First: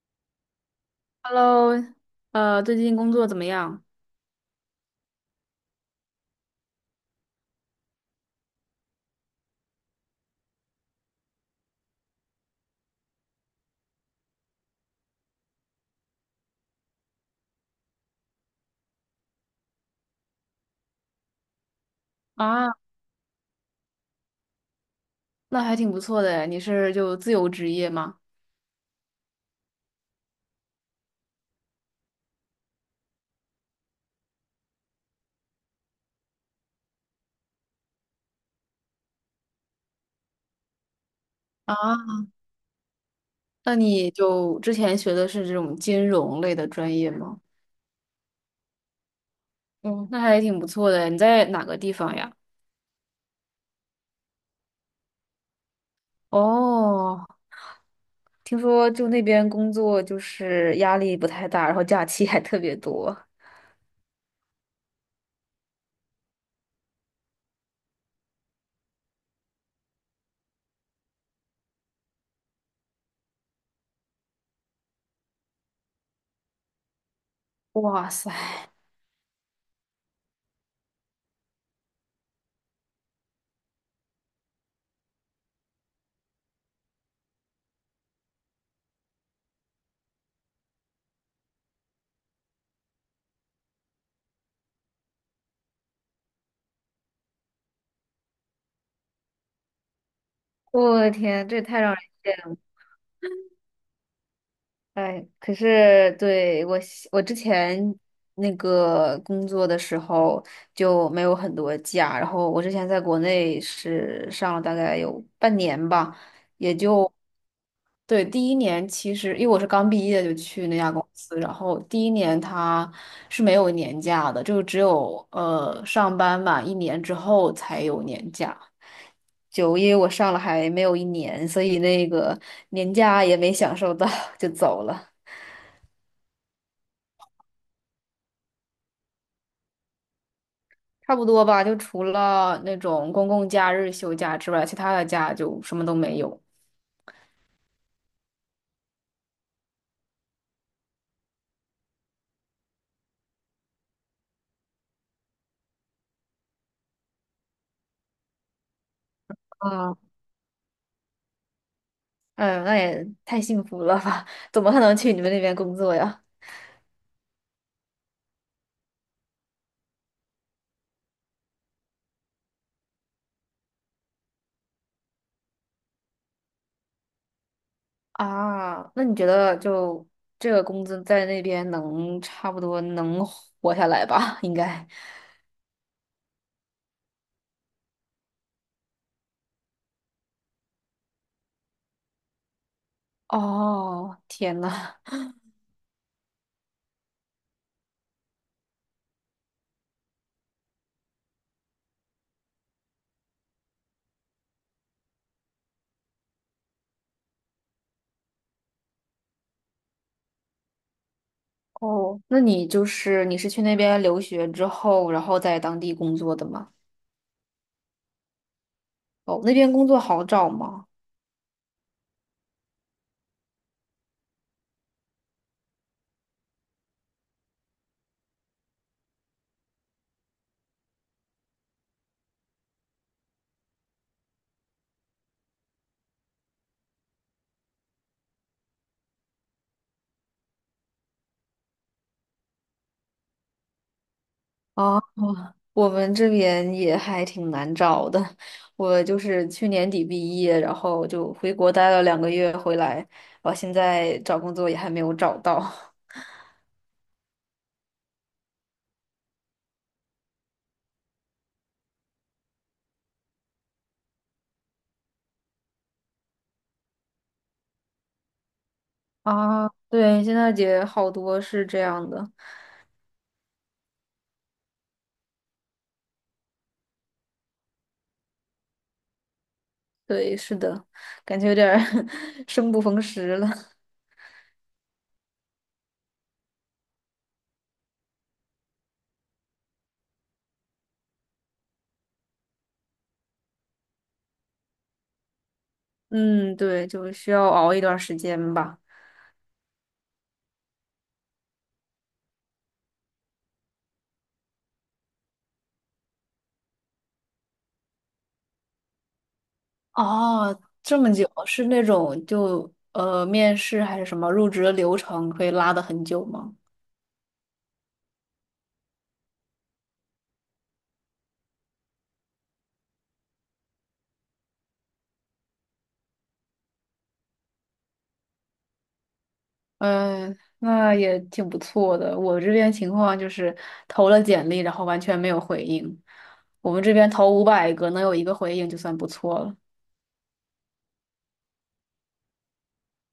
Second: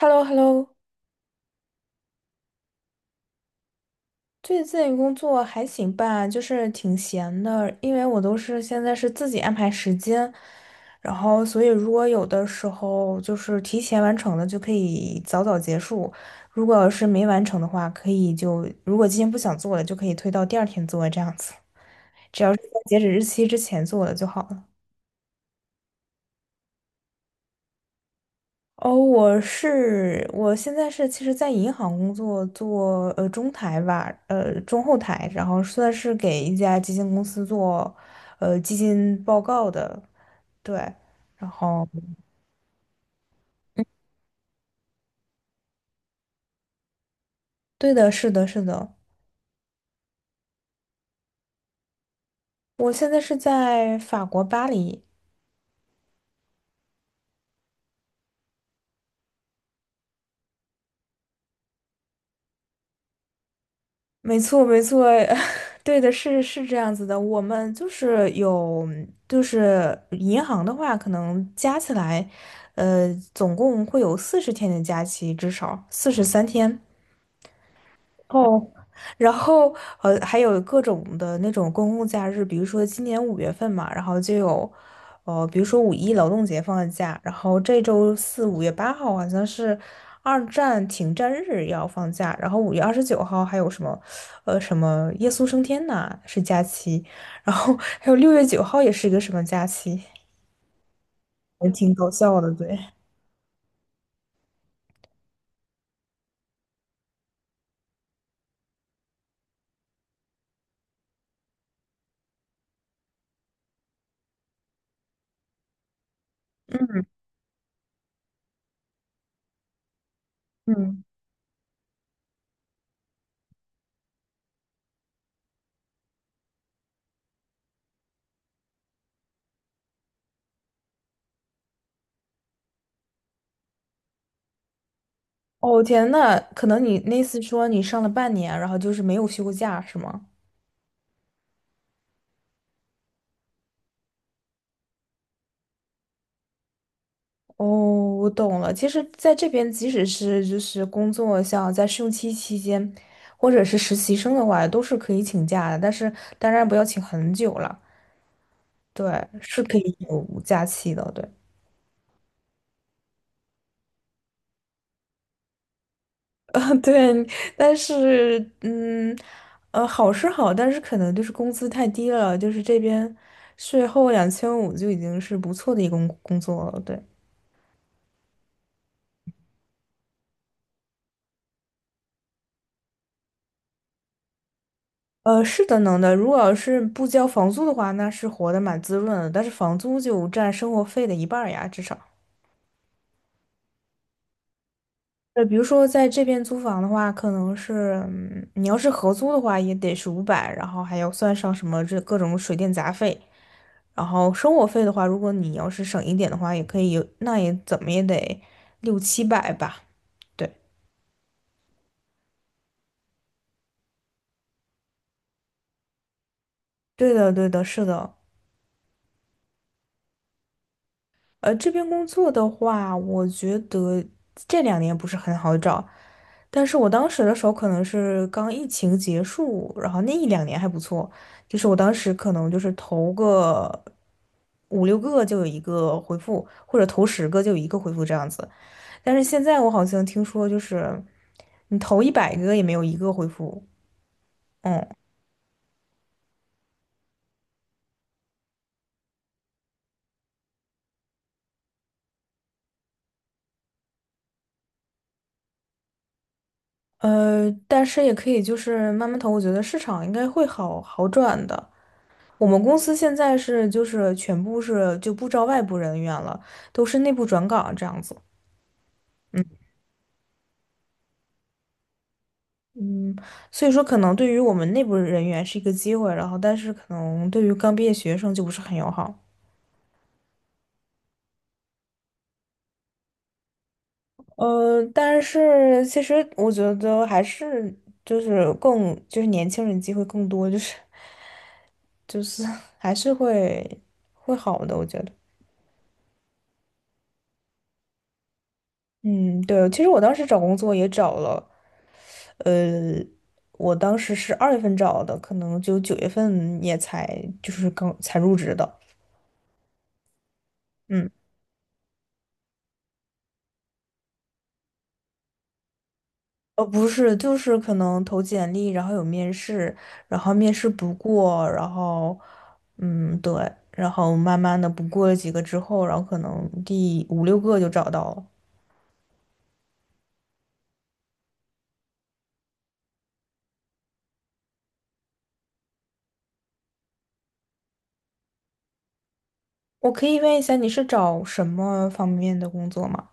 h e l l o h e l l o Hello，最近工作怎么样？最近工作还行吧，就是挺闲的，因为我都是现在是自己安排时间，然后所以如果有的时候就是提前完成的就可以早早结束，如果要是没完成的话，可以就如果今天不想做了，就可以推到第二天做这样子，只要是在啊，截止日期之前做了就好了。那还挺不错的诶，你是就自由职业吗？哦，我是我现在是其实，在银行工作，做中台吧，中后台，然后算是给一家基金公司做基金报告的，对，然后啊，那你就之前学的是这种金融类的专业吗？对的，是的，是的，嗯，那还挺不错的诶你在哪个地方呀？我现在是在法国巴黎，哦，听说就那边工作就是压力不太大，然后假期还特别多。没错，没错，对的，是这样子的，我们就是有就是银行的话，可能加起来，总共会有40天的假期，至少43天。哇塞，哦，然后还有各种的那种公共假日，比如说今年五月份嘛，然后就有，比如说五一劳动节放的假，然后这周四5月8号好像是二战停战日要放假，然后5月29号还有什么，什么耶稣升天呐是假期，然后还有6月9号也是一个什么假期，我的天，这也还太让挺人搞笑羡的，慕了。对。哎，可是对我之前那个工作的时候就没有很多假，然后我之前在国内是上了大概有半年吧，也就对第一年，其实因为我是刚毕业就去那家嗯，公司，然后第一年他是没有年假的，就只有上班满一年之后才有年假。就因为我上了还没有一年，所以那个年假也没享受到，就走了。哦天呐，可能你那次说你上了半年，然后就是没有休过假，是吗？差不多吧，就除了那种公共假日休假之外，其他的假就什么都没有。哦，我懂了。其实，在这边，即使是就是工作，像在试用期期间，或者是实习生的话，都是可以请假的。但是，当然不要请很久了。对，是可以啊，有假期的。对，嗯，那也太幸福了吧？怎么还能去你们那边工作呀？对。但是，嗯，好是好，但是可能就是工资太低了。就是这边税后2500就已经是不错的一个工作了。对。啊，那你觉得就这个工资在那边能差不多能活下来吧？应该。是的，能的。如果要是不交房租的话，那是活得蛮滋润的。但是房租就占生活费的一半儿呀，至少。哦，天呐，比如说在这边租房的话，可能是，嗯你要是合租的话，也得是500，然后还要算上什么这各种水电杂费。然后生活费的话，如果你要是省一点的话，也可以有，那也怎么也得六七百吧。对，哦，那你就是你是去那边留学之后，然后在当地工作的吗？对的，对的，是的。哦，那边工作好找吗？这边工作的话，我觉得这两年不是很好找，但是我当时的时候可能是刚疫情结束，然后那一两年还不错，就是我当时可能就是投个五六个就有一个回复，或者投十个就有一个回复这样子。但是现在我好像听说就是你投100个也没有一个回复，嗯，哦，我们这边也还挺难找的。我就是去年底毕业，然后就回国待了2个月，回来，我现在找工作也还没有找到。但是也可以就是慢慢投，我觉得市场应该会好好转的。我们公司现在是就是全部是就不招外部人员了，都是内部转岗这样子。啊，对，现在也好多是这样的。嗯，所以说可能对于我们内部人员是一个机会，然后但是可能对于刚毕业学生就不是很友好。对，是的，感觉有点儿 生不逢时了。但是其实我觉得还是就是更就是年轻人机会更多，就是就是 还是会好的，我觉得。嗯，对，就需要熬一段时间吧。嗯，对，其实我当时找工作也找了。我当时是2月份找的，可能就9月份也才就是刚才入职的。哦，这嗯，么久，是那种就面试还是什么入职的流程可以拉的很久吗？不是，就是可能投简历，然后有面试，然后面试不过，然后嗯，对，然后慢慢的不过了几个之后，然后可能第五六个就找到了。嗯，那也挺不错的。我这边情况就是投了简历，然后完全没有回应。我们这边投500个，能有一个回应就算不错了。我可以问一下，你是找什么方面的工作吗？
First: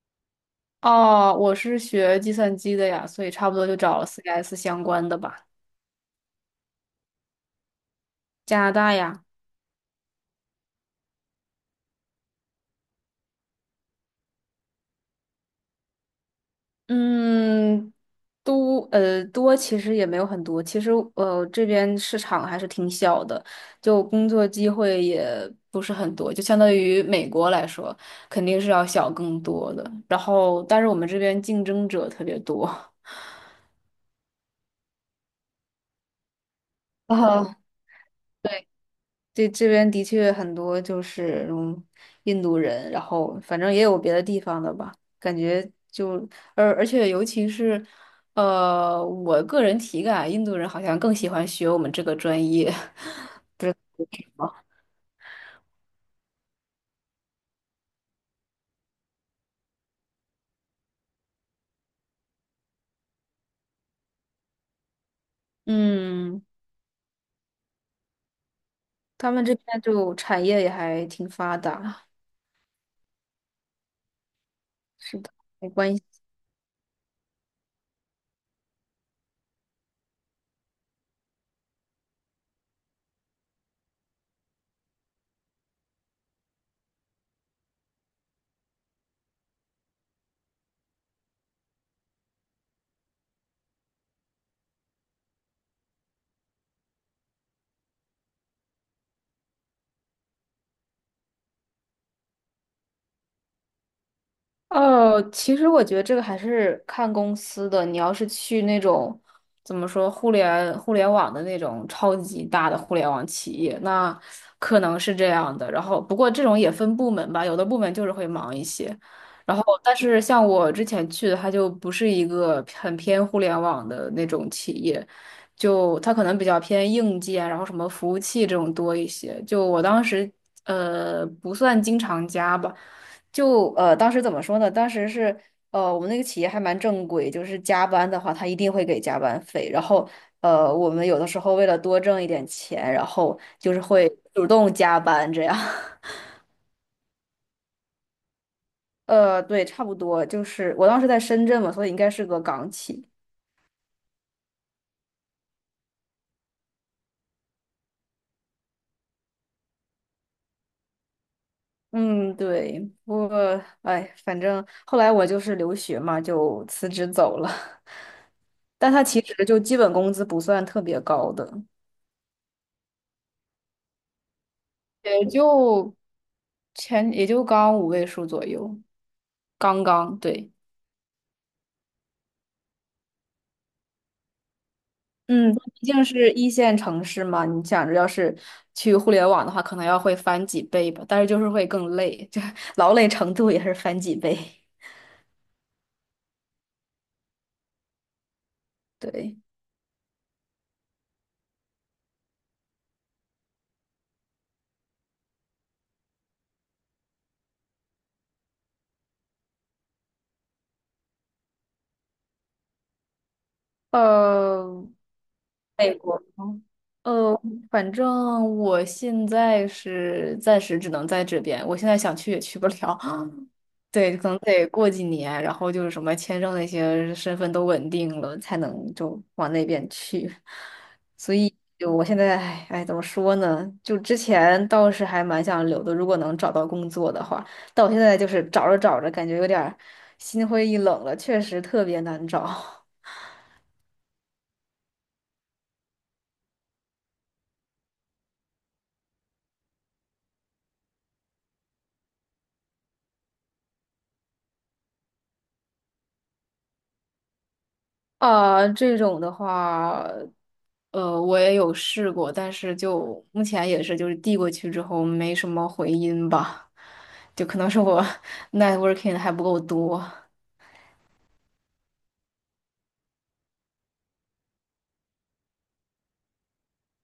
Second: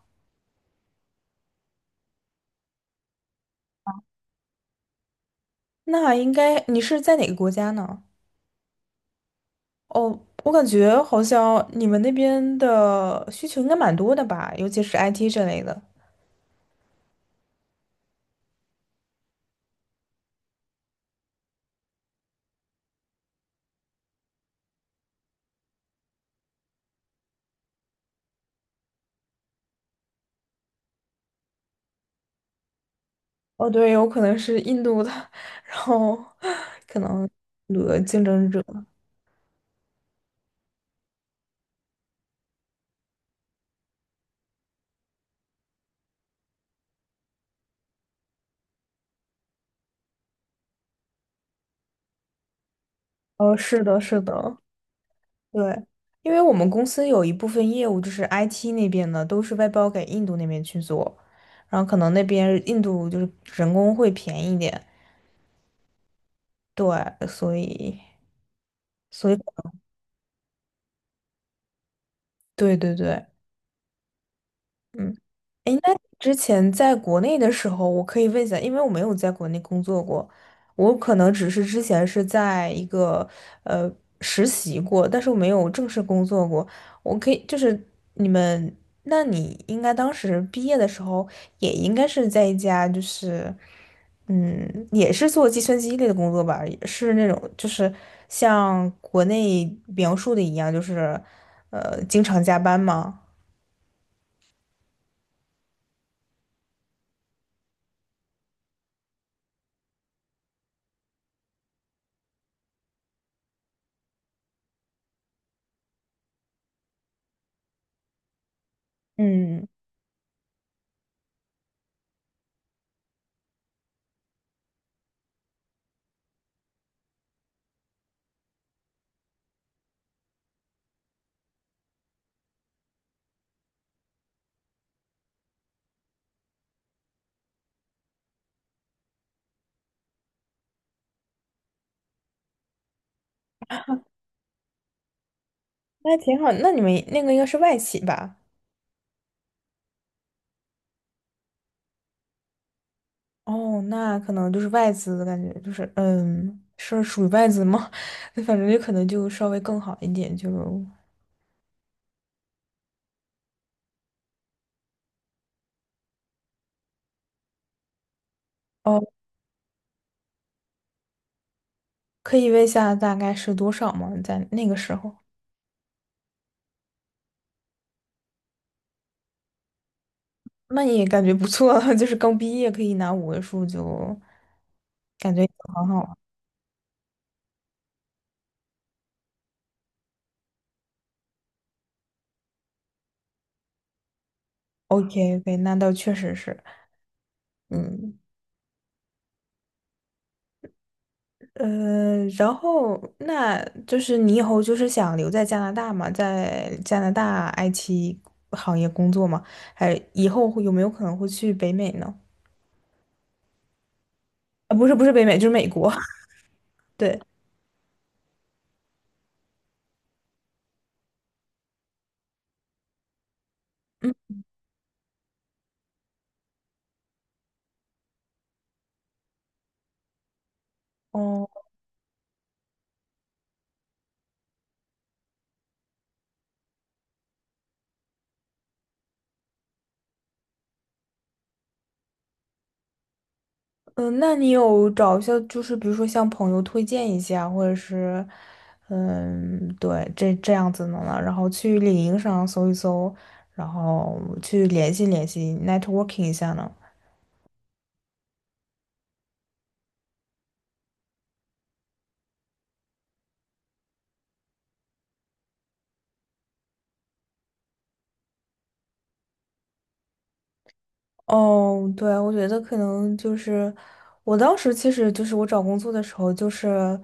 哦，我是学计算机的呀，所以差不多就找了 CS 相关的吧。那应该你是在哪个国家呢？加拿大呀，哦，我感觉好像你们那边的需求应该蛮多的吧，尤其是 IT 这类的。嗯，都多其实也没有很多，其实这边市场还是挺小的，就工作机会也不是很多，就相当于美国来说，肯定是要小更多的。然后，但是我们这边竞争者特别多。哦，对，有可能是印度的，然后可能啊，印竞争者。对，这边的确很多就是印度人，然后反正也有别的地方的吧，感觉就而且尤其是，我个人体感啊，印度人好像更喜欢学我们这个专业，哦，是的，是的，对，因为我们公司有一部分业务就是 IT 那边的，都是外包给印度那边去做，然后可能那边印度就是人工会便宜一点，嗯，对，所以，所他以，们这边就产业也还挺发达，对对对，是的，没哎，那关系。之前在国内的时候，我可以问一下，因为我没有在国内工作过，我可能只是之前是在一个呃实习过，但是我没有正式工作过。我可以就是你们，那你应该当时毕业的时候，也应该是在一家就是嗯，也是做计算机类的工作吧，也是那种就是像国内描述的一样，就是经常加班吗？哦，其实我觉得这个还是看公司的。你要是去那种怎么说互联网的那种超级大的互联网企业，那可能是这样的。然后，不过这种也分部门吧，有的部门就是会忙一些。然后，嗯。但是像我之前去的，它就不是一个很偏互联网的那种企业，就它可能比较偏硬件，然后什么服务器这种多一些。就我当时不算经常加吧。就当时怎么说呢？当时是我们那个企业还蛮正规，就是加班的话，他一定会给加班费。然后我们有的时候为了多挣一点钱，然后就是会主动加班这样。那还 挺好。那你们那个应该是外企吧？对，差不多，就是我当时在深圳嘛，所以应该是个港企。哦，那可能就是外资的感觉，就是嗯，是属于外资吗？反正就可能就稍微更好一点，就嗯，对，不过哎，反正后来我就是留学嘛，就辞职走了。但他哦，其实就基本工资不算特别高的。可以问一下大概是多少吗？在那个时候，也就刚5位数左右，刚刚对，那你也感觉不错了，就是刚毕业可以拿五位数，就感觉嗯，很毕好竟啊。是一线城市嘛，你想着要是去互联网的话，可能要会翻几倍吧，但是就是会更累，就 劳累程度也是翻几倍。OK OK，那倒确实是，嗯。对，然后那就是你以后就是想留在加拿大嘛，在加拿大 IT 行业工作嘛？还以后会有没有可能会去北美呢？啊，呃，不是不是北美，就是美国。美国 吗，对，呃，反正我现在是暂时只能在这边，我现在想去也去不了，嗯，对，可能得过几年，然后就是什么签证那些身份都稳定了，才能就往那边去。所以哦，就我现在，哎，哎怎么说呢？就之前倒是还蛮想留的，如果能找到工作的话。但我现在就是找着找着，感觉有点儿心灰意冷了，确实特别难找。嗯、那你有找一下，就是比如说向朋友推荐一下，或者是，嗯，对，这样子的呢，然后去领英上搜一搜，然后去联系联系，networking 一下呢？啊，这种的话。我也有试过，但是就目前也是，就是递过去之后没什么回音吧，就可能是我 networking 还不够多。哦，对，我觉得可能就是我当时其实就是我找工作的时候，就是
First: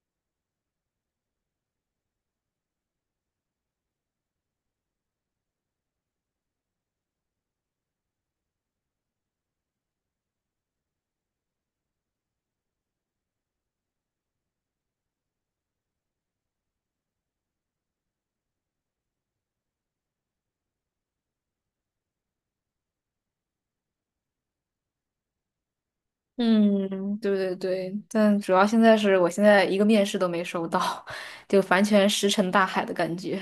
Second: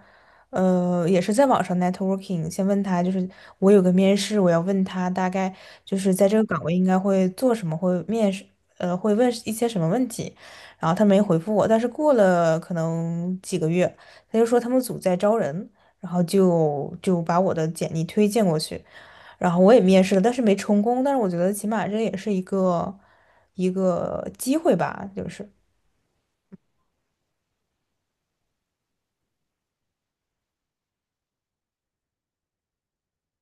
也是在网上 networking，先问他就是我有个面试，我要问他大概就是在这个岗位应该会做什么，会面试会问一些什么问题，然后他没回复我，但是过了可能几个月，他就说他们组在招人，然后就把我的简历推荐过去。然后我也面试了，但是没成功。但是我觉得起码这也是一个一个机会吧，就是。嗯，对对对，但主要现在是我现在一个面试都没收到，就完全石沉大海的感觉。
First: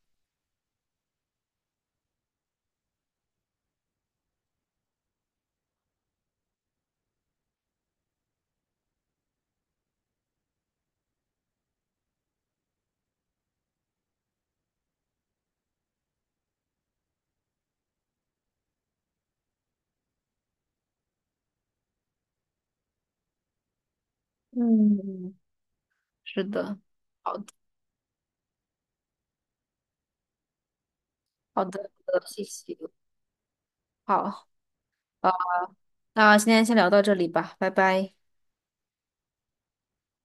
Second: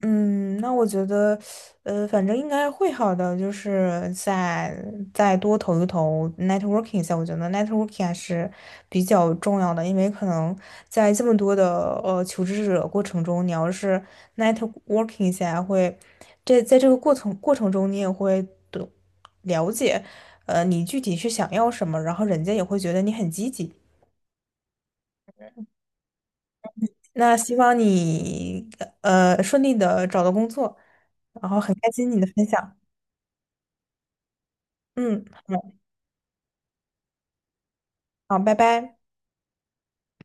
嗯，那我觉得，反正应该会好的，就是再再多投一投 networking 一下，我觉得 networking 还是比较重要的，因为可能在这么多的求职者过程中，你要是 networking 一下会，这在这个过程中，你也会懂了解，你具体是想要什么，然后人家也会觉得你很积极。嗯 是的，那希望你顺利的找到工作，然后好很开的，心好你的的，谢分享。谢。好，嗯，好，那今天先聊到这里吧，拜拜。好，拜拜。